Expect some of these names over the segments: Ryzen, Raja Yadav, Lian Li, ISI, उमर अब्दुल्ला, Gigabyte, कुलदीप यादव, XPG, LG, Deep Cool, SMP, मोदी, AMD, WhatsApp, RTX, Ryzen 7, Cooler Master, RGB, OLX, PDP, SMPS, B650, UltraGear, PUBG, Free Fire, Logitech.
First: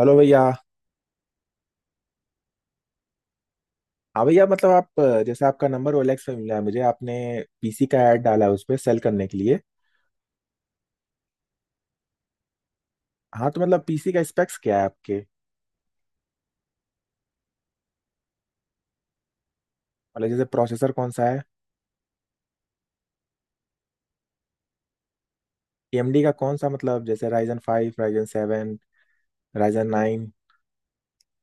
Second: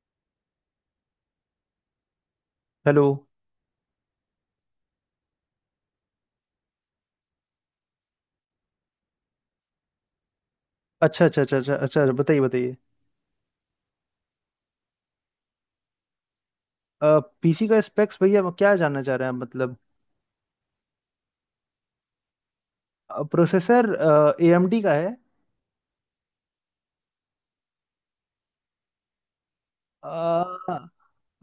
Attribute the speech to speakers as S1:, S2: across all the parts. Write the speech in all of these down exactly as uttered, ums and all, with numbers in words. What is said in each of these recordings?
S1: Hello भैया।
S2: Hello.
S1: हाँ भैया, मतलब आप अ, जैसे आपका नंबर ओएलएक्स पे मिला है, मुझे आपने पीसी का ऐड डाला है उस पे सेल करने के लिए।
S2: अच्छा अच्छा अच्छा अच्छा अच्छा अच्छा, बताइए बताइए।
S1: हाँ तो मतलब पीसी का स्पेक्स क्या है आपके?
S2: पीसी का स्पेक्स भैया वो क्या जानना चाह रहे हैं आप मतलब।
S1: मतलब जैसे प्रोसेसर कौन सा है?
S2: प्रोसेसर ए एम डी का है।
S1: एएमडी का कौन सा, मतलब जैसे Ryzen five, Ryzen seven, Ryzen nine?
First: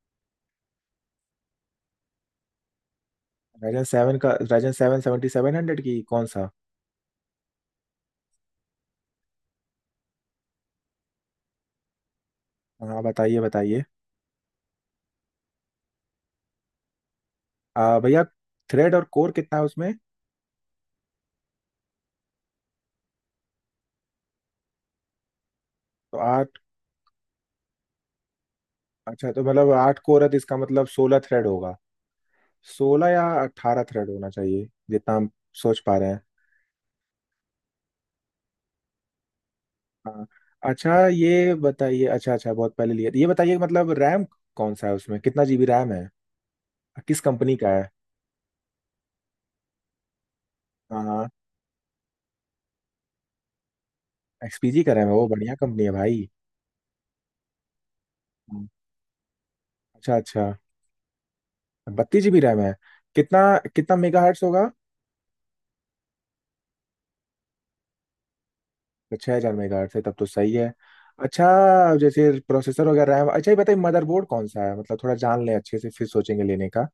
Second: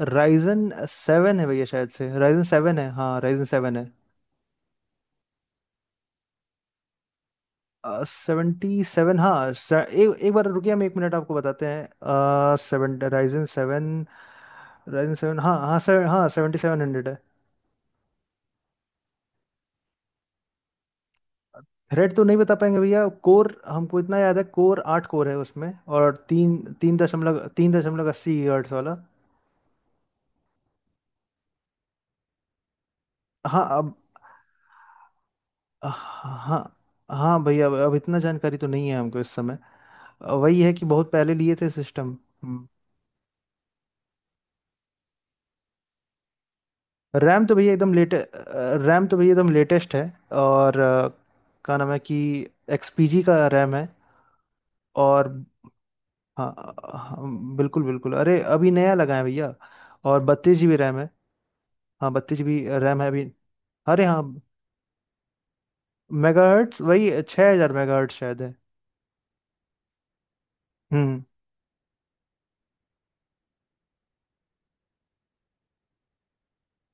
S2: Ryzen seven है भैया शायद से, राइजन सेवन है, हाँ राइजन सेवन
S1: राइजन
S2: है।
S1: सेवन का Ryzen seven seventy seven hundred की कौन सा?
S2: सेवेंटी सेवन हाँ से, एक एक बार रुकिए, हम एक मिनट आपको बताते हैं। सेवन
S1: हाँ, बताइए,
S2: राइजन
S1: बताइए।
S2: सेवन। राइजन सेवन हाँ हाँ से, हाँ सेवेंटी सेवन हंड्रेड।
S1: आ, भैया, थ्रेड और कोर कितना है उसमें?
S2: थ्रेड तो नहीं बता पाएंगे भैया, कोर हमको इतना याद है, कोर आठ कोर है उसमें। और
S1: तो
S2: तीन
S1: आठ।
S2: तीन दशमलव तीन दशमलव अस्सी हर्ट्ज वाला।
S1: अच्छा तो मतलब आठ कोर है तो इसका मतलब सोलह थ्रेड होगा। सोलह या
S2: हाँ
S1: अट्ठारह
S2: अब।
S1: थ्रेड होना चाहिए जितना हम सोच पा रहे हैं।
S2: हाँ। हाँ भैया, अब अब इतना जानकारी तो नहीं है हमको इस समय।
S1: हाँ।
S2: अ, वही है कि
S1: अच्छा
S2: बहुत पहले
S1: ये
S2: लिए थे
S1: बताइए,
S2: सिस्टम।
S1: अच्छा अच्छा, बहुत पहले लिया था। ये बताइए मतलब रैम कौन सा है उसमें, कितना जीबी रैम है, किस
S2: रैम तो
S1: कंपनी का
S2: भैया
S1: है?
S2: एकदम लेटे रैम तो भैया एकदम लेटेस्ट है। और
S1: हाँ
S2: अ,
S1: हाँ,
S2: क्या नाम है कि X P G का रैम है।
S1: एक्सपीजी का रैम है, वो
S2: और
S1: बढ़िया कंपनी है भाई।
S2: हाँ हाँ, बिल्कुल बिल्कुल, अरे
S1: हाँ।
S2: अभी नया लगा है भैया।
S1: अच्छा
S2: और
S1: अच्छा,
S2: बत्तीस जीबी रैम है। हाँ
S1: बत्तीस जीबी
S2: बत्तीस
S1: रैम
S2: जी
S1: है।
S2: रैम है अभी।
S1: कितना कितना
S2: अरे
S1: मेगा
S2: हाँ,
S1: हर्ट्स होगा?
S2: मेगाहर्ट्ज वही छः हज़ार मेगाहर्ट्ज शायद है।
S1: छः हजार मेगा हर्ट्स है तब तो सही है।
S2: हम्म।
S1: अच्छा। जैसे प्रोसेसर वगैरह, रैम, अच्छा ये बताइए मदरबोर्ड कौन सा है, मतलब थोड़ा जान लें अच्छे से फिर सोचेंगे लेने का।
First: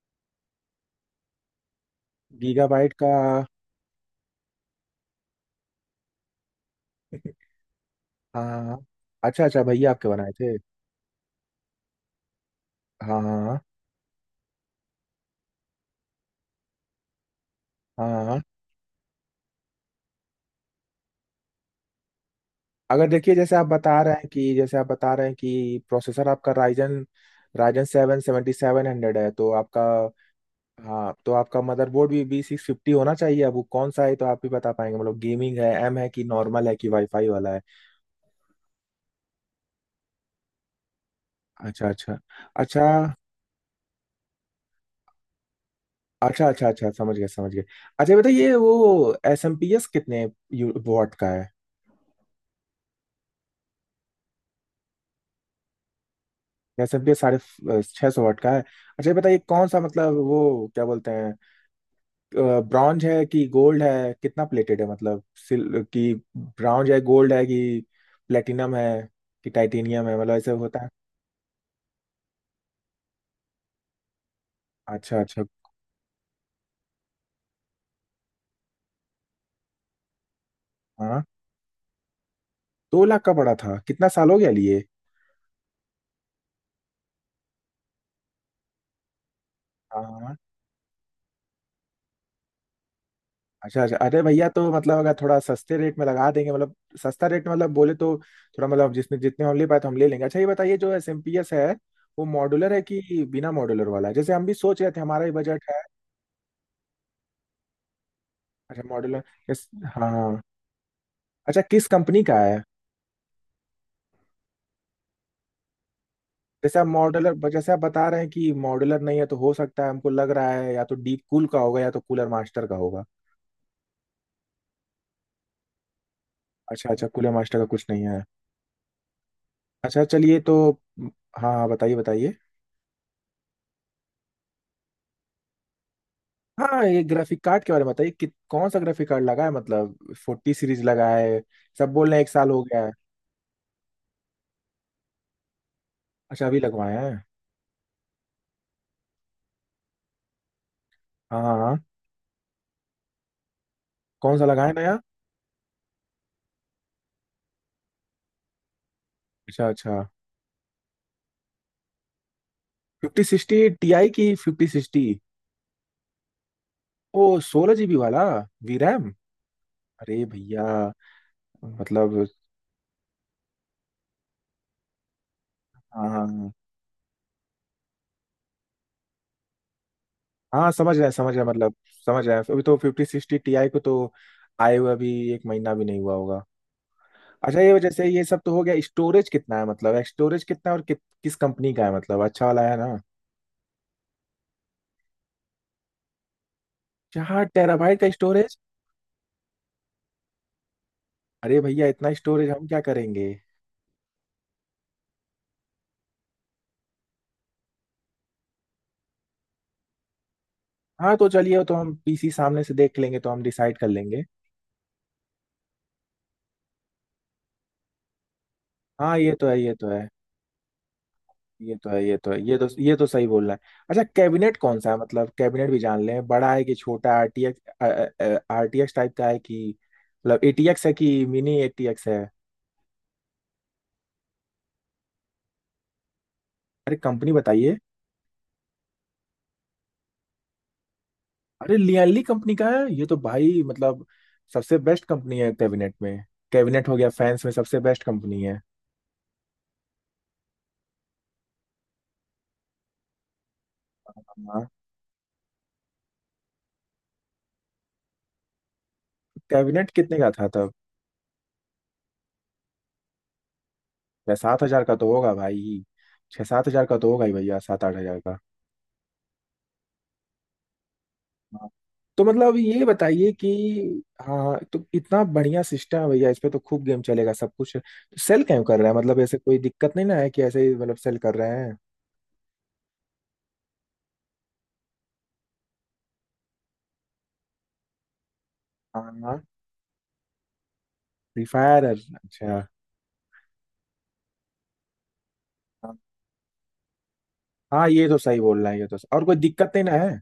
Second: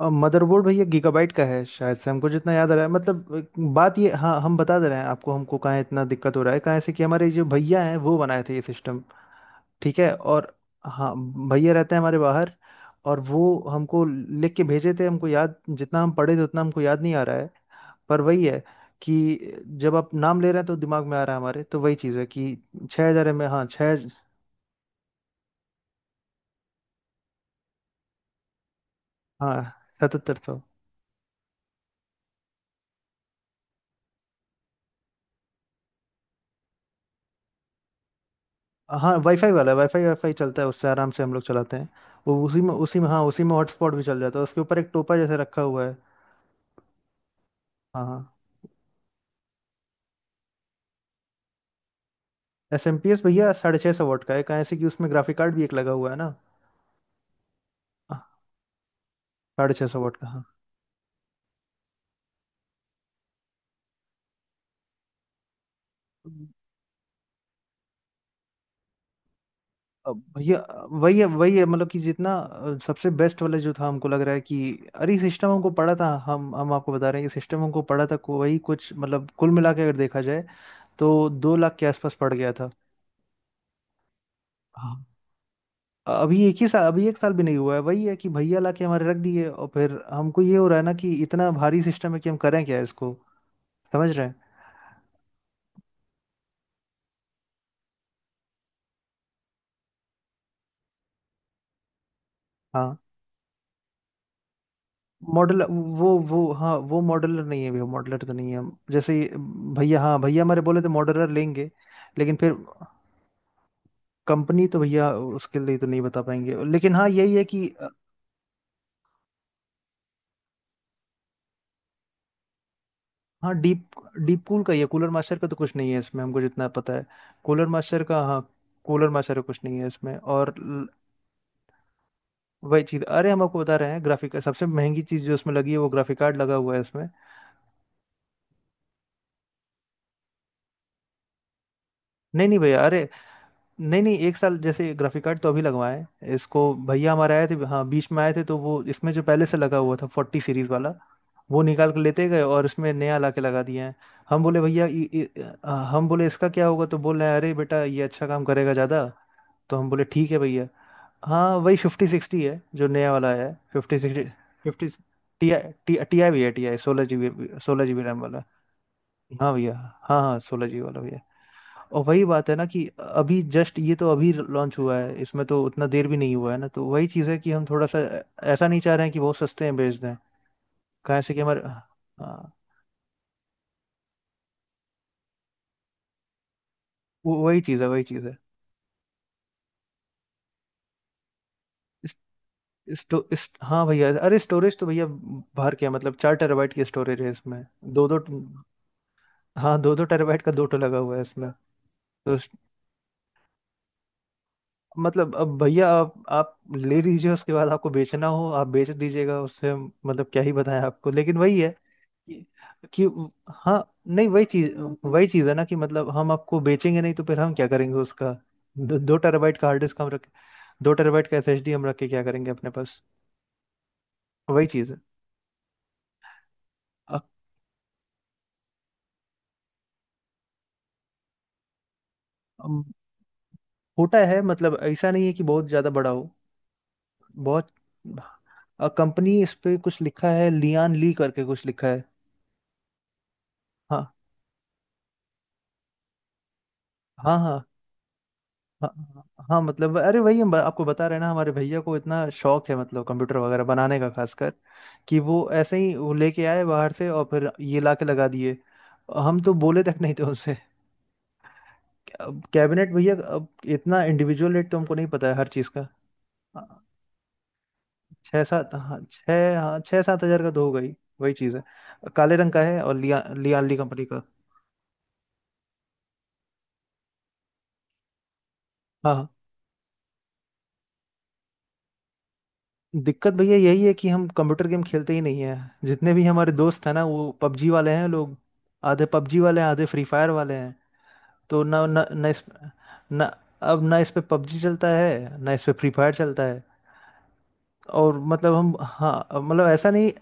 S2: और मदरबोर्ड भैया गीगाबाइट का है शायद से, हमको जितना याद आ रहा है।
S1: गीगाबाइट का,
S2: मतलब
S1: हाँ
S2: अ, बात ये हाँ हम बता दे रहे हैं आपको, हमको कहाँ इतना दिक्कत हो रहा है कहाँ से कि हमारे जो भैया हैं वो बनाए
S1: हाँ,
S2: थे ये
S1: हाँ।
S2: सिस्टम।
S1: अच्छा अच्छा, भैया
S2: ठीक
S1: आपके
S2: है।
S1: बनाए
S2: और
S1: थे?
S2: हाँ भैया रहते हैं हमारे बाहर। और
S1: हाँ हाँ,
S2: वो हमको लिख के भेजे थे, हमको याद जितना हम पढ़े थे उतना हमको याद नहीं आ रहा है।
S1: हाँ
S2: पर
S1: हाँ।
S2: वही है कि जब आप नाम ले रहे हैं तो दिमाग में आ रहा है हमारे, तो वही चीज़ है कि
S1: अगर
S2: छः हज़ार
S1: देखिए,
S2: एम ए,
S1: जैसे
S2: हाँ
S1: आप
S2: छः।
S1: बता रहे हैं कि जैसे आप बता रहे हैं कि प्रोसेसर आपका Ryzen Ryzen seven seventy seven hundred है तो
S2: हाँ
S1: आपका।
S2: सतहत्तर सौ।
S1: हाँ तो आपका मदरबोर्ड भी बी सिक्स फिफ्टी होना चाहिए, अब वो कौन सा है तो आप भी बता पाएंगे, मतलब गेमिंग है, एम है कि नॉर्मल है कि वाईफाई वाला है?
S2: हाँ वाईफाई वाला है, वाईफाई वाईफाई चलता है उससे आराम से, हम लोग चलाते
S1: अच्छा
S2: हैं।
S1: अच्छा,
S2: वो उसी में
S1: अच्छा
S2: उसी में हाँ उसी में हॉटस्पॉट भी चल जाता है, उसके ऊपर एक टोपा जैसे रखा हुआ है।
S1: अच्छा, अच्छा अच्छा, समझ गए, समझ गए। अच्छा
S2: हाँ।
S1: बताइए, ये बताइए वो एस एम पी एस कितने वाट का है?
S2: एस एम पी एस भैया साढ़े छः सौ वाट का है, कहाँ ऐसे कि उसमें ग्राफिक कार्ड भी एक लगा हुआ है ना।
S1: एस एम पी एस साढ़े छः
S2: हाँ,
S1: सौ वाट का है। अच्छा ये बताइए कौन
S2: साढ़े
S1: सा,
S2: छः सौ
S1: मतलब
S2: वाट का हाँ।
S1: वो क्या बोलते हैं, ब्रॉन्ज है कि गोल्ड है, कितना प्लेटेड है मतलब? सिल कि ब्रॉन्ज है, गोल्ड है, कि प्लेटिनम है कि टाइटेनियम है,
S2: अब
S1: मतलब ऐसे
S2: भैया
S1: होता है।
S2: वही है वही है, मतलब कि जितना अ, सबसे बेस्ट वाला जो था हमको लग रहा है कि।
S1: अच्छा
S2: अरे
S1: अच्छा।
S2: सिस्टम हमको पड़ा था, हम हम आपको बता रहे हैं कि सिस्टम हमको पड़ा था को- वही कुछ, मतलब कुल मिला के अगर देखा जाए
S1: हाँ
S2: तो दो लाख के आसपास पड़ गया था।
S1: दो लाख का पड़ा था? कितना साल हो गया लिए?
S2: हाँ। अभी एक ही साल, अभी एक साल भी नहीं हुआ है। वही है कि भैया लाके हमारे रख दिए और फिर
S1: हाँ हाँ।
S2: हमको ये हो रहा है ना कि इतना भारी सिस्टम है कि हम करें क्या इसको।
S1: अच्छा अच्छा,
S2: समझ
S1: अरे
S2: रहे हैं।
S1: भैया तो मतलब अगर थोड़ा सस्ते रेट में लगा देंगे मतलब। सस्ता रेट मतलब बोले तो थोड़ा मतलब जिसने जितने हम ले पाए तो हम ले लेंगे। अच्छा ये बताइए, जो एस एम पी एस है वो मॉड्यूलर है
S2: हाँ
S1: कि बिना मॉड्यूलर वाला है? जैसे हम भी सोच रहे थे, हमारा भी बजट
S2: मॉडल,
S1: है।
S2: वो वो हाँ वो मॉडलर नहीं है भैया, मॉडलर तो नहीं है।
S1: अच्छा
S2: जैसे
S1: मॉड्यूलर।
S2: ये, भैया
S1: हाँ
S2: हाँ
S1: हाँ।
S2: भैया हमारे बोले थे मॉडलर
S1: अच्छा
S2: लेंगे,
S1: किस कंपनी
S2: लेकिन
S1: का
S2: फिर।
S1: है?
S2: कंपनी तो भैया उसके लिए तो नहीं बता पाएंगे,
S1: जैसे आप
S2: लेकिन हाँ यही है
S1: मॉडलर
S2: कि।
S1: जैसे आप बता रहे हैं कि मॉडलर नहीं है तो हो सकता है, हमको लग रहा है या तो डीप कूल का होगा या तो कूलर मास्टर का होगा।
S2: हाँ डीप, डीप कूल का ही है, कूलर मास्टर का तो कुछ नहीं है इसमें हमको जितना
S1: अच्छा
S2: पता है।
S1: अच्छा, कूलर मास्टर का
S2: कूलर
S1: कुछ नहीं
S2: मास्टर का
S1: है।
S2: हाँ, कूलर मास्टर का कुछ नहीं है
S1: अच्छा
S2: इसमें।
S1: चलिए तो,
S2: और
S1: हाँ हाँ, बताइए, बताइए।
S2: वही चीज, अरे हम आपको बता रहे हैं, ग्राफिक सबसे महंगी चीज जो उसमें लगी है वो ग्राफिक कार्ड लगा हुआ है
S1: हाँ, ये
S2: इसमें।
S1: ग्राफिक कार्ड के बारे में बताइए कि कौन सा ग्राफिक कार्ड लगा है, मतलब फोर्टी सीरीज लगा है? सब बोल रहे हैं एक
S2: नहीं
S1: साल
S2: नहीं
S1: हो
S2: भैया,
S1: गया है।
S2: अरे नहीं नहीं, एक साल जैसे ग्राफिक कार्ड तो अभी लगवाए
S1: अच्छा, अभी
S2: इसको।
S1: लगवाया है?
S2: भैया हमारे आए थे, हाँ बीच में आए थे, तो वो इसमें जो पहले से लगा हुआ था फोर्टी सीरीज वाला
S1: हाँ हाँ
S2: वो
S1: हाँ।
S2: निकाल के लेते गए और इसमें नया ला के लगा दिया है।
S1: कौन
S2: हम
S1: सा
S2: बोले
S1: लगा है
S2: भैया
S1: नया?
S2: इ- इ- अ, हम बोले इसका क्या होगा, तो बोल रहे हैं अरे बेटा ये अच्छा काम करेगा ज़्यादा।
S1: अच्छा
S2: तो हम
S1: अच्छा।
S2: बोले ठीक है भैया। हाँ वही फिफ्टी सिक्सटी है जो नया
S1: फिफ्टी
S2: वाला है,
S1: sixty? T
S2: fifty
S1: I
S2: sixty.
S1: की fifty
S2: fifty
S1: sixty?
S2: T I, T T I भी है, टी आई सोलह जी
S1: ओ,
S2: बी,
S1: सोलह
S2: सोलह जी
S1: जीबी
S2: बी रैम
S1: वाला।
S2: वाला।
S1: V RAM?
S2: हाँ भैया। हाँ
S1: अरे
S2: हाँ
S1: भैया
S2: सोलह जी वाला भैया। और वही
S1: मतलब।
S2: बात है ना कि अभी जस्ट ये तो अभी लॉन्च हुआ है, इसमें तो उतना देर
S1: हाँ
S2: भी
S1: हाँ
S2: नहीं
S1: हाँ।
S2: हुआ है ना, तो वही चीज़ है कि हम थोड़ा सा ऐसा नहीं चाह रहे हैं कि बहुत सस्ते में बेच दें।
S1: हाँ, समझ रहे हैं,
S2: कहाँ से
S1: समझ
S2: कि
S1: रहे हैं
S2: हमारे।
S1: मतलब, समझ रहे हैं,
S2: हाँ
S1: अभी तो फिफ्टी सिक्सटी टीआई को तो आए हुए अभी एक महीना भी नहीं हुआ होगा।
S2: वो
S1: अच्छा
S2: वही
S1: ये
S2: चीज़ है,
S1: वजह
S2: वही
S1: से, ये
S2: चीज़ है।
S1: सब तो हो गया। स्टोरेज कितना है, मतलब स्टोरेज कितना है, और कि, किस कंपनी का है,
S2: इस,
S1: मतलब अच्छा वाला है ना?
S2: इस, तो, इस हाँ भैया, अरे स्टोरेज तो भैया बाहर क्या, मतलब चार टेराबाइट की स्टोरेज है
S1: चार
S2: इसमें।
S1: टेराबाइट
S2: दो
S1: का
S2: दो
S1: स्टोरेज?
S2: हाँ दो दो टेराबाइट का दो ठो लगा हुआ है इसमें।
S1: अरे भैया, इतना
S2: तो उस-
S1: स्टोरेज हम क्या करेंगे?
S2: मतलब अब भैया आप आप ले लीजिए, उसके बाद आपको बेचना हो आप बेच दीजिएगा, उससे हम- मतलब क्या ही बताएं आपको,
S1: हाँ तो
S2: लेकिन
S1: चलिए,
S2: वही
S1: वो
S2: है
S1: तो हम पीसी
S2: कि,
S1: सामने से देख
S2: कि
S1: लेंगे तो हम डिसाइड
S2: हाँ
S1: कर लेंगे।
S2: नहीं वही चीज। वही चीज है ना कि मतलब हम आपको बेचेंगे नहीं तो फिर हम क्या करेंगे उसका। दो, दो
S1: हाँ, ये तो
S2: टेराबाइट
S1: है,
S2: का
S1: ये
S2: हार्ड
S1: तो
S2: डिस्क
S1: है,
S2: हम रखे, दो टेराबाइट का एसएसडी
S1: ये
S2: हम
S1: तो
S2: रख
S1: है,
S2: के
S1: ये
S2: क्या
S1: तो है।
S2: करेंगे
S1: ये तो
S2: अपने
S1: ये
S2: पास।
S1: तो सही बोल रहा है। अच्छा, कैबिनेट
S2: वही
S1: कौन सा
S2: चीज
S1: है,
S2: है।
S1: मतलब कैबिनेट भी जान लें, बड़ा है कि छोटा?
S2: अ-
S1: आरटीएक्स आरटीएक्स टाइप का है कि, मतलब एटीएक्स है कि मिनी एटीएक्स है?
S2: अम, छोटा है, मतलब ऐसा नहीं है कि बहुत ज्यादा बड़ा हो।
S1: अरे कंपनी
S2: बहुत।
S1: बताइए।
S2: कंपनी इस पे कुछ लिखा है, लियान ली करके कुछ
S1: अरे
S2: लिखा है।
S1: लियाली कंपनी का है ये तो भाई, मतलब
S2: हाँ
S1: सबसे बेस्ट कंपनी है कैबिनेट में। कैबिनेट हो गया,
S2: हाँ
S1: फैंस में
S2: हाँ
S1: सबसे बेस्ट कंपनी है।
S2: हाँ हाँ, मतलब अरे वही हम ब- आपको बता रहे हैं ना, हमारे भैया को इतना शौक है मतलब कंप्यूटर वगैरह बनाने का खासकर,
S1: हाँ।
S2: कि वो ऐसे ही वो लेके आए बाहर से और फिर ये लाके लगा दिए, हम तो बोले
S1: कैबिनेट
S2: तक नहीं
S1: कितने
S2: थे
S1: का था
S2: उनसे।
S1: तब?
S2: अब कैबिनेट भैया, अब इतना
S1: छह
S2: इंडिविजुअल
S1: सात
S2: रेट तो
S1: हजार का
S2: हमको नहीं
S1: तो
S2: पता
S1: होगा
S2: है हर चीज़
S1: भाई,
S2: का।
S1: छह सात
S2: हाँ,
S1: हजार का तो होगा ही भैया, सात आठ हजार का।
S2: छः सात हाँ छः हाँ, छः सात हज़ार का तो हो गई। वही चीज़ है।
S1: हाँ। तो
S2: काले रंग
S1: मतलब
S2: का है,
S1: ये
S2: और लिया
S1: बताइए कि,
S2: लियाली कंपनी का।
S1: हाँ तो इतना बढ़िया सिस्टम है भैया, इस पे तो खूब गेम चलेगा, सब कुछ है। तो सेल क्यों कर रहा है, मतलब
S2: हाँ,
S1: ऐसे कोई दिक्कत नहीं ना है कि ऐसे ही मतलब सेल कर रहे हैं?
S2: दिक्कत भैया यही है कि हम कंप्यूटर गेम खेलते ही नहीं है। जितने भी हमारे दोस्त हैं ना वो पबजी वाले हैं लोग,
S1: हाँ
S2: आधे पबजी
S1: हाँ,
S2: वाले हैं आधे फ्री फायर वाले हैं।
S1: फ्री
S2: तो
S1: फायर
S2: ना ना ना इस
S1: अच्छा।
S2: ना अब ना इस पे पबजी चलता है, ना इस पे फ्री
S1: हाँ
S2: फायर चलता है।
S1: हाँ, ये तो
S2: और
S1: सही
S2: मतलब
S1: बोल रहा
S2: हम
S1: है ये तो, और
S2: हाँ
S1: कोई
S2: मतलब
S1: दिक्कत नहीं
S2: ऐसा
S1: ना
S2: नहीं,
S1: है?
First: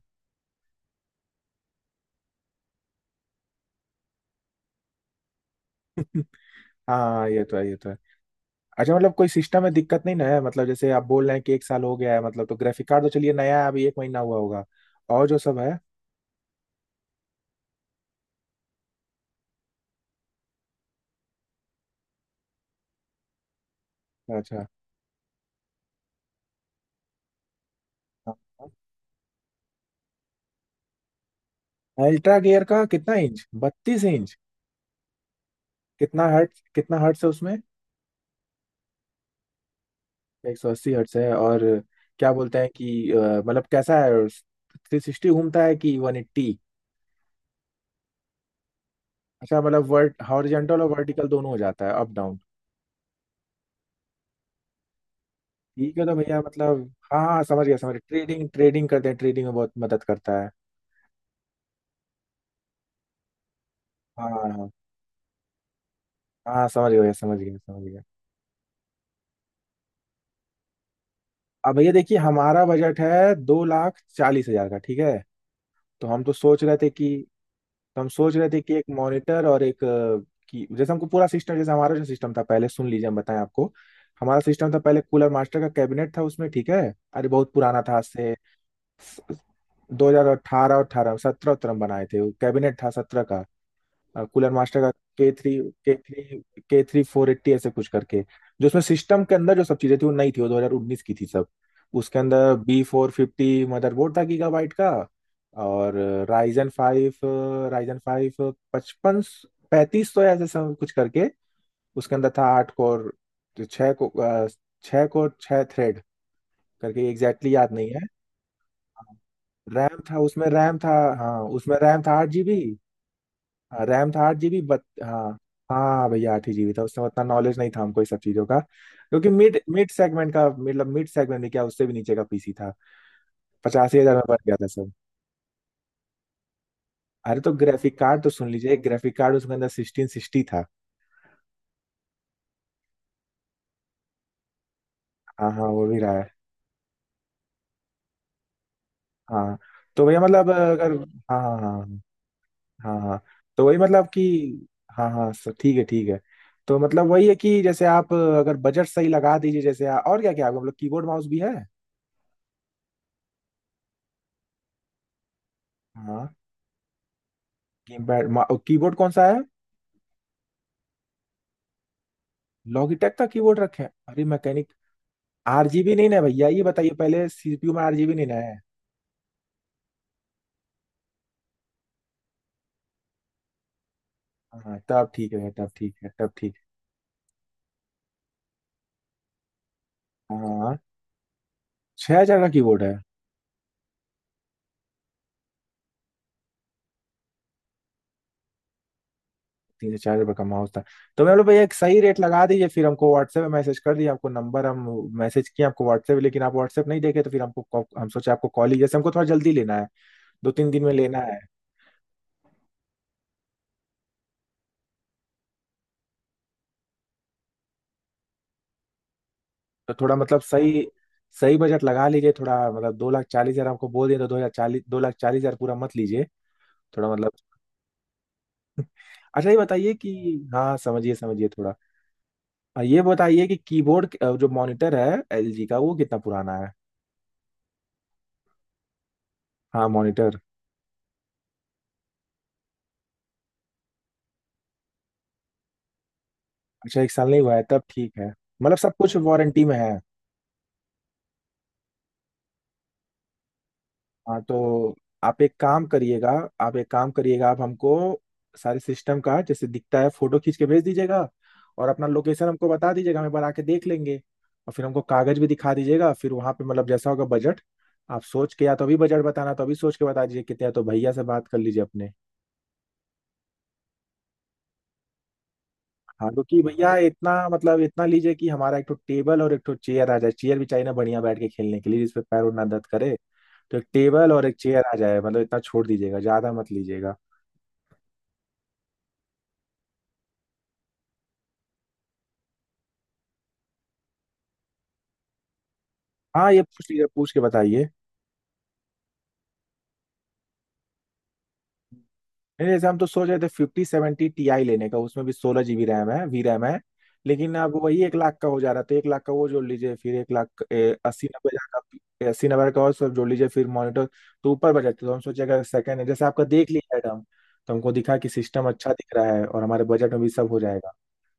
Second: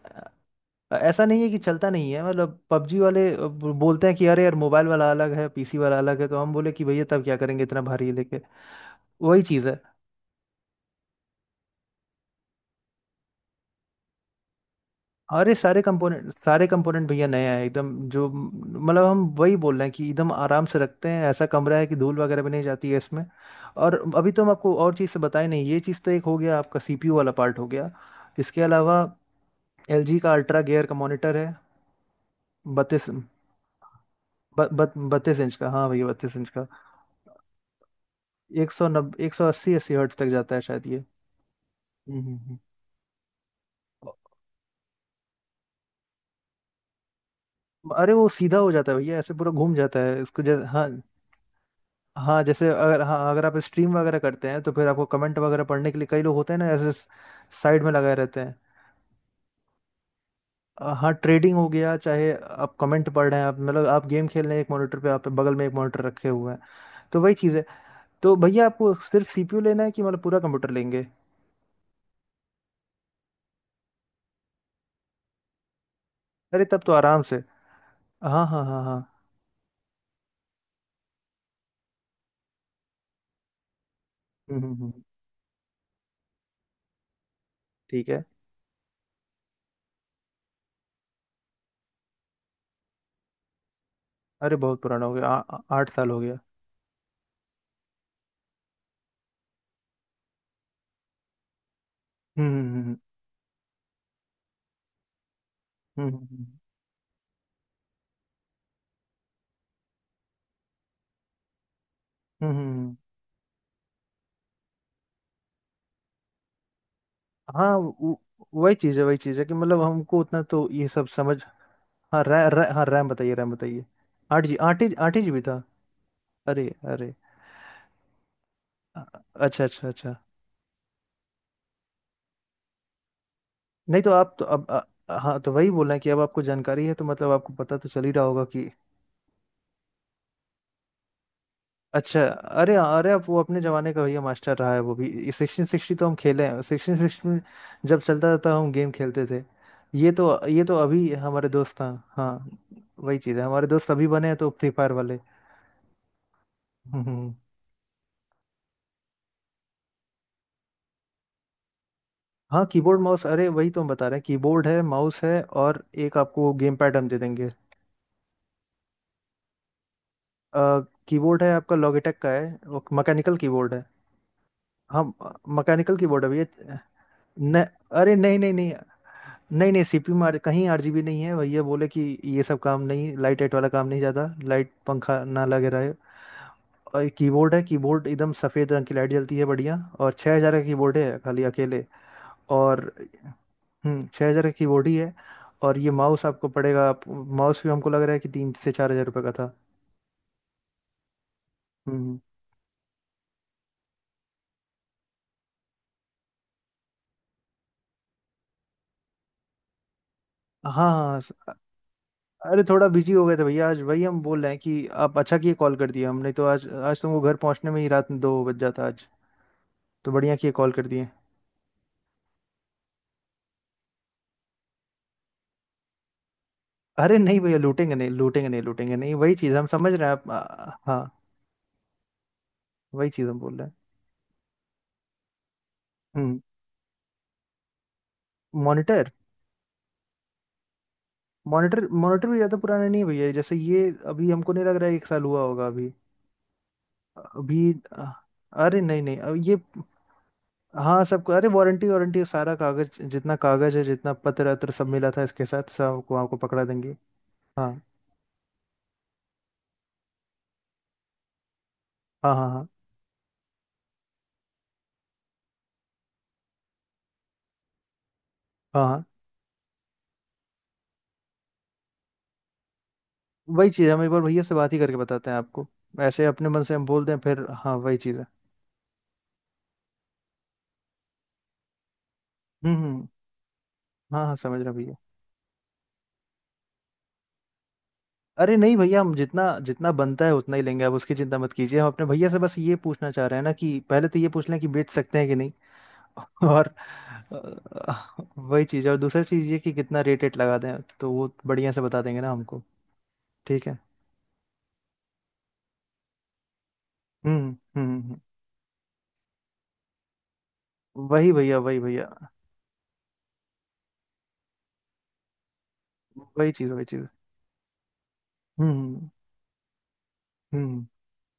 S2: ऐसा नहीं है कि चलता नहीं है, मतलब पबजी वाले अब बोलते हैं कि अरे यार मोबाइल वाला अलग है पीसी वाला अलग है, तो हम बोले कि भैया तब
S1: हाँ,
S2: क्या
S1: ये तो
S2: करेंगे
S1: है, ये
S2: इतना
S1: तो है।
S2: भारी लेके।
S1: अच्छा मतलब कोई
S2: वही
S1: सिस्टम
S2: चीज़
S1: में
S2: है,
S1: दिक्कत नहीं ना है मतलब, जैसे आप बोल रहे हैं कि एक साल हो गया है मतलब, तो ग्राफिक कार्ड तो चलिए नया है अभी एक महीना हुआ होगा, और जो
S2: अरे
S1: सब है।
S2: सारे कंपोनेंट सारे कंपोनेंट भैया नए हैं एकदम जो, मतलब हम वही बोल रहे हैं कि एकदम आराम से रखते हैं, ऐसा कमरा है कि धूल वगैरह भी नहीं जाती है इसमें। और अभी तो हम
S1: अच्छा,
S2: आपको और चीज़ से बताए नहीं, ये चीज़ तो एक हो गया आपका सीपीयू वाला पार्ट हो गया। इसके अलावा एलजी का अल्ट्रा गियर का मॉनिटर है।
S1: अल्ट्रा गियर का?
S2: बत्तीस
S1: कितना इंच, बत्तीस इंच?
S2: ब, ब, बत्तीस इंच का हाँ भैया,
S1: कितना
S2: बत्तीस इंच
S1: हर्ट्स
S2: का।
S1: कितना हर्ट्स है उसमें?
S2: एक सौ नब्बे एक सौ अस्सी, अस्सी हर्ट्ज तक जाता
S1: एक
S2: है
S1: सौ
S2: शायद
S1: अस्सी
S2: ये।
S1: हर्ट्स है और
S2: हम्म।
S1: क्या बोलते
S2: हम्म,
S1: हैं कि अ, मतलब कैसा है, थ्री सिक्सटी घूमता है कि वन एट्टी?
S2: हम्म। अरे वो सीधा हो जाता है भैया, ऐसे पूरा
S1: अच्छा
S2: घूम
S1: मतलब
S2: जाता है
S1: वर्ट
S2: इसको जैसे
S1: हॉरिजेंटल और
S2: हाँ।
S1: वर्टिकल दोनों हो जाता है, अप डाउन?
S2: हाँ जैसे अगर हाँ, अगर आप स्ट्रीम वगैरह करते हैं तो फिर आपको कमेंट वगैरह पढ़ने
S1: ठीक
S2: के
S1: है
S2: लिए
S1: तो
S2: कई लोग
S1: भैया
S2: होते हैं ना,
S1: मतलब,
S2: ऐसे
S1: हाँ हाँ, समझ गया,
S2: साइड में
S1: समझ गया।
S2: लगाए रहते
S1: ट्रेडिंग
S2: हैं।
S1: ट्रेडिंग करते हैं, ट्रेडिंग में बहुत मदद करता है।
S2: अ, हाँ ट्रेडिंग हो गया, चाहे आप कमेंट पढ़ रहे हैं आप, मतलब आप गेम
S1: हाँ
S2: खेल रहे हैं
S1: हाँ,
S2: एक मॉनिटर पे, आप बगल में एक मॉनिटर रखे हुए
S1: हाँ
S2: हैं।
S1: हाँ, समझ गया भैया,
S2: तो वही
S1: समझ गया,
S2: चीज़ है।
S1: समझ गया।
S2: तो भैया आपको सिर्फ सीपीयू लेना है कि मतलब पूरा कंप्यूटर लेंगे।
S1: अब भैया देखिए हमारा बजट है दो लाख चालीस हजार का, ठीक है। तो हम तो सोच
S2: अरे
S1: रहे
S2: तब
S1: थे
S2: तो
S1: कि
S2: आराम से।
S1: तो हम सोच
S2: हाँ
S1: रहे थे
S2: हाँ
S1: कि
S2: हाँ
S1: एक
S2: हाँ।
S1: मॉनिटर और एक अ, की, जैसे हमको पूरा सिस्टम, जैसे हमारा जो सिस्टम था पहले सुन लीजिए, हम बताएं आपको। हमारा
S2: हम्म
S1: सिस्टम
S2: हम्म
S1: था
S2: हम्म,
S1: पहले,
S2: हम्म।
S1: कूलर मास्टर का कैबिनेट था उसमें, ठीक है। अरे बहुत पुराना था, आज
S2: ठीक है।
S1: से दो हज़ार अठारह और अठारह अठारह सत्रह उत्रह में बनाए थे। वो कैबिनेट था सत्रह का, अ, कूलर
S2: अरे
S1: मास्टर
S2: बहुत
S1: का।
S2: पुराना हो गया,
S1: के
S2: आ-
S1: थ्री
S2: आ- आठ
S1: के
S2: साल हो गया।
S1: थ्री के थ्री फोर एट्टी ऐसे कुछ करके। जो उसमें सिस्टम के अंदर जो सब चीजें थी वो नई थी, वो दो हज़ार उन्नीस की थी सब। उसके अंदर
S2: हम्म
S1: बी
S2: हम्म
S1: फोर फिफ्टी मदरबोर्ड था गीगाबाइट का। और
S2: हम्म हम्म हम्म, हम्म,
S1: राइजन फाइव राइजन फाइव पचपन पैंतीस सौ ऐसे सब कुछ करके। उसके अंदर था
S2: हम्म, हम्म,
S1: आठ
S2: हम्म, हम्म।
S1: कोर, तो छः को अ, छः कोर, छः थ्रेड करके, एग्जैक्टली याद
S2: हाँ
S1: नहीं है।
S2: वो- वही चीज़ है, वही चीज़ है कि मतलब
S1: रैम था
S2: हमको उतना
S1: उसमें,
S2: तो
S1: रैम
S2: ये
S1: था,
S2: सब समझ।
S1: हाँ उसमें रैम था
S2: हाँ
S1: आठ
S2: रैम,
S1: जीबी
S2: रै, रै- हाँ रैम बताइए, रैम
S1: हाँ,
S2: बताइए।
S1: रैम था आठ
S2: आठ जी,
S1: जीबी बट।
S2: आठ ही आठ ही
S1: हाँ
S2: जी बी था।
S1: हाँ भैया, आठ ही
S2: अरे
S1: जीबी था। उसमें
S2: अरे
S1: उतना नॉलेज नहीं था हमको ये सब चीज़ों का,
S2: अ-
S1: क्योंकि मिड
S2: अच्छा अच्छा
S1: मिड
S2: अच्छा।
S1: सेगमेंट का मतलब, मिड सेगमेंट में क्या, उससे भी नीचे का पीसी था। पचासी
S2: नहीं तो
S1: हजार में
S2: आप
S1: बन
S2: तो
S1: गया था
S2: अब
S1: सब।
S2: अ- हाँ, तो वही बोल रहे हैं कि अब आपको जानकारी है तो मतलब
S1: अरे तो
S2: आपको पता तो
S1: ग्राफिक
S2: चल ही
S1: कार्ड
S2: रहा
S1: तो
S2: होगा
S1: सुन
S2: कि।
S1: लीजिए, ग्राफिक कार्ड उसके अंदर सिक्सटीन सिक्सटी था।
S2: अच्छा अरे अरे, आप वो अपने ज़माने का भैया मास्टर रहा है वो भी,
S1: हाँ हाँ,
S2: सिक्सटीन
S1: वो
S2: सिक्सटी
S1: भी
S2: तो
S1: रहा
S2: हम
S1: है।
S2: खेले हैं, सिक्सटीन सिक्सटी में जब चलता था हम गेम खेलते थे।
S1: हाँ तो
S2: ये
S1: भैया
S2: तो
S1: मतलब
S2: ये तो
S1: अगर।
S2: अभी
S1: हाँ
S2: हमारे
S1: हाँ,
S2: दोस्त
S1: हाँ
S2: था। हाँ
S1: हाँ,
S2: वही
S1: हाँ
S2: चीज़ है,
S1: तो
S2: हमारे
S1: वही
S2: दोस्त अभी
S1: मतलब कि,
S2: बने हैं तो फ्री फायर
S1: हाँ
S2: वाले।
S1: हाँ सर, ठीक है, ठीक है। तो
S2: हम्म
S1: मतलब
S2: हम्म,
S1: वही है
S2: हम्म।
S1: कि जैसे आप अगर बजट सही लगा दीजिए, जैसे और क्या क्या है आपको, मतलब कीबोर्ड माउस भी है?
S2: हाँ कीबोर्ड माउस, अरे वही तो हम बता रहे हैं, कीबोर्ड है माउस है और एक
S1: हाँ,
S2: आपको गेम पैड हम दे देंगे।
S1: कीपैड? कीबोर्ड कौन सा है?
S2: आ, कीबोर्ड है आपका लॉगिटेक का है, वो
S1: लॉगिटेक का
S2: मैकेनिकल
S1: कीबोर्ड
S2: कीबोर्ड
S1: रखे
S2: है।
S1: हैं? अरे, मैकेनिक।
S2: हाँ
S1: आरजीबी
S2: मैकेनिकल
S1: नहीं ना है
S2: कीबोर्ड है
S1: भैया, ये
S2: भैया।
S1: बताइए पहले
S2: न
S1: सीपीयू में आरजीबी
S2: अरे
S1: नहीं ना
S2: नहीं नहीं
S1: है?
S2: नहीं, नहीं नहीं सीपीयू में आर- कहीं आरजीबी नहीं है भैया, बोले कि ये सब काम नहीं, लाइट वाइट वाला काम नहीं ज़्यादा, लाइट
S1: हाँ तब
S2: पंखा
S1: ठीक
S2: ना
S1: है,
S2: लगे
S1: तब
S2: रहे।
S1: ठीक है, तब ठीक
S2: और कीबोर्ड है, कीबोर्ड एकदम सफ़ेद रंग की लाइट जलती है बढ़िया, और
S1: है।
S2: छः हज़ार का
S1: हाँ,
S2: कीबोर्ड है खाली अकेले।
S1: छह हजार का कीबोर्ड
S2: और
S1: है।
S2: हम्म, छः हज़ार का कीबोर्ड ही है। और ये माउस आपको पड़ेगा आप- माउस भी हमको लग रहा है कि तीन से चार हज़ार रुपये का था।
S1: तीन से चार हजार का माउस था। तो मैं बोला भैया एक सही
S2: हम्म।
S1: रेट लगा दीजिए, फिर हमको व्हाट्सएप में मैसेज कर दिए। आपको नंबर हम मैसेज किए आपको व्हाट्सएप, लेकिन आप व्हाट्सएप नहीं देखे तो फिर हमको कॉल- हम सोचे आपको कॉल ही, जैसे हमको थोड़ा जल्दी लेना है, दो तीन
S2: हाँ
S1: दिन में
S2: हाँ
S1: लेना
S2: हाँ, स-
S1: है।
S2: अरे थोड़ा बिजी हो गए थे भैया आज, वही हम बोल रहे हैं कि आप अच्छा किए कॉल कर दिए, हमने तो आज आज तुमको घर पहुंचने में ही रात दो बज जाता आज,
S1: तो
S2: तो
S1: थोड़ा
S2: बढ़िया
S1: मतलब
S2: किए कॉल
S1: सही,
S2: कर दिए।
S1: सही बजट लगा लीजिए थोड़ा मतलब। दो लाख चालीस हजार हमको बोल दिया तो, दो हजार चालीस, दो लाख चालीस हजार पूरा मत लीजिए, थोड़ा
S2: अरे
S1: मतलब।
S2: नहीं भैया, लूटेंगे नहीं लूटेंगे नहीं लूटेंगे नहीं वही
S1: अच्छा
S2: चीज़
S1: ये
S2: हम समझ
S1: बताइए
S2: रहे हैं आप
S1: कि,
S2: आ,
S1: हाँ समझिए,
S2: हाँ।
S1: समझिए थोड़ा, अ, ये
S2: वही चीज़ हम
S1: बताइए कि
S2: बोल रहे हैं।
S1: कीबोर्ड अ, जो मॉनिटर है एलजी का वो कितना
S2: हम्म।
S1: पुराना है?
S2: मॉनिटर
S1: हाँ, मॉनिटर।
S2: मॉनिटर मॉनिटर भी ज़्यादा पुराना नहीं है भैया जैसे ये, अभी हमको नहीं लग रहा है एक साल हुआ होगा अभी।
S1: अच्छा एक साल नहीं हुआ
S2: अभी
S1: है, तब
S2: अ,
S1: ठीक है। मतलब
S2: अरे
S1: सब
S2: नहीं
S1: कुछ
S2: नहीं अब ये,
S1: वारंटी में है?
S2: हाँ सबको अरे वारंटी, वारंटी सारा कागज जितना कागज है जितना
S1: हाँ
S2: पत्र अत्र सब
S1: तो,
S2: मिला था
S1: आप
S2: इसके
S1: एक
S2: साथ,
S1: काम
S2: सबको
S1: करिएगा
S2: आपको पकड़ा
S1: आप एक
S2: देंगे।
S1: काम करिएगा, आप
S2: हाँ
S1: हमको सारे सिस्टम का जैसे दिखता है फोटो खींच के भेज दीजिएगा। और अपना
S2: हाँ
S1: लोकेशन
S2: हाँ
S1: हमको
S2: हाँ
S1: बता दीजिएगा, हम एक बार आके देख लेंगे। और फिर हमको कागज भी दिखा दीजिएगा, फिर वहां पे मतलब जैसा होगा बजट। आप सोच के, या तो
S2: हाँ
S1: अभी
S2: हाँ।
S1: बजट बताना तो अभी सोच के बता दीजिए कितने है, तो भैया से बात कर लीजिए अपने।
S2: वही चीज़ है, हम एक बार भैया से बात ही करके बताते हैं आपको, ऐसे
S1: हाँ,
S2: अपने
S1: क्योंकि
S2: मन से हम
S1: भैया
S2: बोल दें
S1: इतना
S2: फिर, हाँ
S1: मतलब,
S2: वही
S1: इतना
S2: चीज़ है।
S1: लीजिए कि हमारा एक तो टेबल और एक तो चेयर आ जाए, चेयर भी चाहिए ना बढ़िया बैठ के खेलने के लिए, जिसपे पैर उड़ ना
S2: हम्म
S1: दर्द
S2: हम्म।
S1: करे। तो एक
S2: हाँ
S1: टेबल
S2: हाँ
S1: और एक
S2: समझ रहा
S1: चेयर
S2: भैया,
S1: आ जाए मतलब, इतना छोड़ दीजिएगा, ज्यादा मत लीजिएगा।
S2: अरे नहीं भैया हम जितना जितना बनता है उतना ही लेंगे, आप उसकी चिंता मत कीजिए। हम अपने भैया से बस ये पूछना चाह रहे हैं ना कि पहले तो ये पूछ लें कि बेच सकते हैं कि नहीं।
S1: हाँ, ये
S2: और
S1: पूछ लीजिए, पूछ के बताइए।
S2: अ, वही चीज़ है, और दूसरी चीज़ ये कि कितना रेट रेट लगा दें, तो वो बढ़िया से बता देंगे ना हमको।
S1: नहीं, जैसे हम तो सोच रहे थे
S2: ठीक है।
S1: फिफ्टी सेवेंटी ti लेने का, उसमें भी सोलह जीबी रैम है, वी रैम है।
S2: हम्म
S1: लेकिन अब
S2: हम्म
S1: वही एक
S2: हम्म।
S1: लाख का हो जा रहा था, एक लाख का वो जोड़ लीजिए फिर। एक लाख ए,
S2: हम्म।
S1: अस्सी
S2: वही
S1: नब्बे
S2: भैया वही
S1: हजार
S2: भैया।
S1: का, अस्सी नब्बे का और सब जोड़ लीजिए फिर मॉनिटर। तो ऊपर बजट तो हम सोचे, अगर सेकंड है जैसे आपका,
S2: वही
S1: देख
S2: चीज वही
S1: लिया
S2: चीज।
S1: एडम तो हमको दिखा कि सिस्टम
S2: हम्म
S1: अच्छा
S2: हम्म
S1: दिख रहा है और हमारे बजट में भी सब हो
S2: हम्म। हम्म।
S1: जाएगा।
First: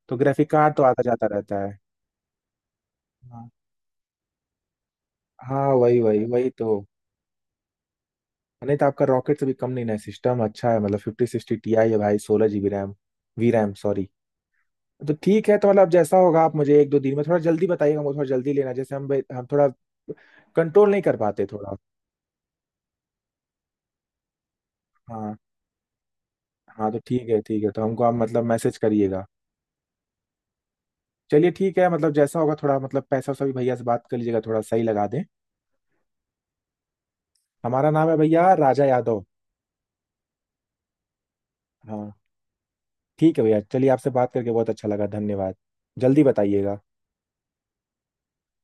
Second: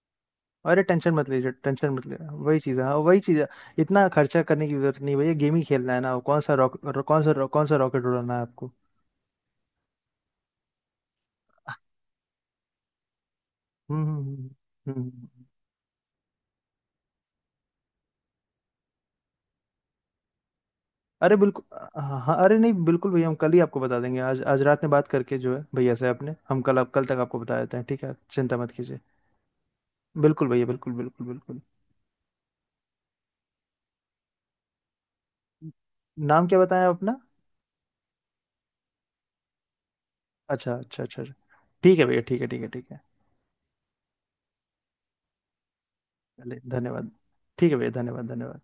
S1: तो ग्राफिक कार्ड तो
S2: अरे
S1: आता
S2: टेंशन
S1: जाता
S2: मत लीजिए,
S1: रहता है।
S2: टेंशन मत लीजिए, वही चीज है हाँ वही चीज है।
S1: हाँ
S2: इतना खर्चा करने की जरूरत नहीं भैया, गेम ही
S1: हाँ,
S2: खेलना
S1: वही
S2: है ना,
S1: वही
S2: कौन
S1: वही
S2: सा रॉक
S1: तो।
S2: रो- कौन सा रो- कौन सा रॉकेट उड़ाना है आपको।
S1: नहीं तो आपका रॉकेट से भी कम नहीं है सिस्टम, अच्छा है मतलब। फिफ्टी सिक्सटी ti है भाई, सोलह जीबी रैम, वी रैम
S2: हम्म
S1: सॉरी।
S2: हम्म हम्म, हम्म। हम्म,
S1: तो
S2: हम्म।
S1: ठीक है, तो मतलब अब जैसा होगा आप मुझे एक दो दिन में थोड़ा जल्दी बताइएगा, मुझे थोड़ा जल्दी लेना, जैसे हम भाई- हम थोड़ा कंट्रोल नहीं कर
S2: अरे
S1: पाते थोड़ा।
S2: बिल्कुल। हाँ हाँ, अरे नहीं बिल्कुल भैया, हम कल ही आपको बता देंगे, आज आज रात में बात
S1: हाँ
S2: करके जो है भैया से आपने, हम कल
S1: हाँ,
S2: आप
S1: तो
S2: कल तक
S1: ठीक है,
S2: आपको बता
S1: ठीक है,
S2: देते
S1: तो
S2: हैं,
S1: हमको
S2: ठीक
S1: आप
S2: है
S1: मतलब
S2: चिंता मत
S1: मैसेज
S2: कीजिए।
S1: करिएगा।
S2: बिल्कुल भैया, बिल्कुल बिल्कुल
S1: चलिए
S2: बिल्कुल।
S1: ठीक है मतलब, जैसा होगा थोड़ा मतलब, पैसा वैसा भी भैया से बात कर लीजिएगा, थोड़ा सही लगा दें।
S2: नाम क्या बताया अपना।
S1: हमारा नाम है भैया राजा यादव।
S2: अच्छा अच्छा अच्छा अच्छा। ठीक है
S1: हाँ,
S2: भैया, ठीक है ठीक है ठीक है।
S1: ठीक है भैया, चलिए आपसे बात करके बहुत अच्छा लगा, धन्यवाद, जल्दी
S2: चलिए
S1: बताइएगा।
S2: धन्यवाद, ठीक है भैया, धन्यवाद धन्यवाद।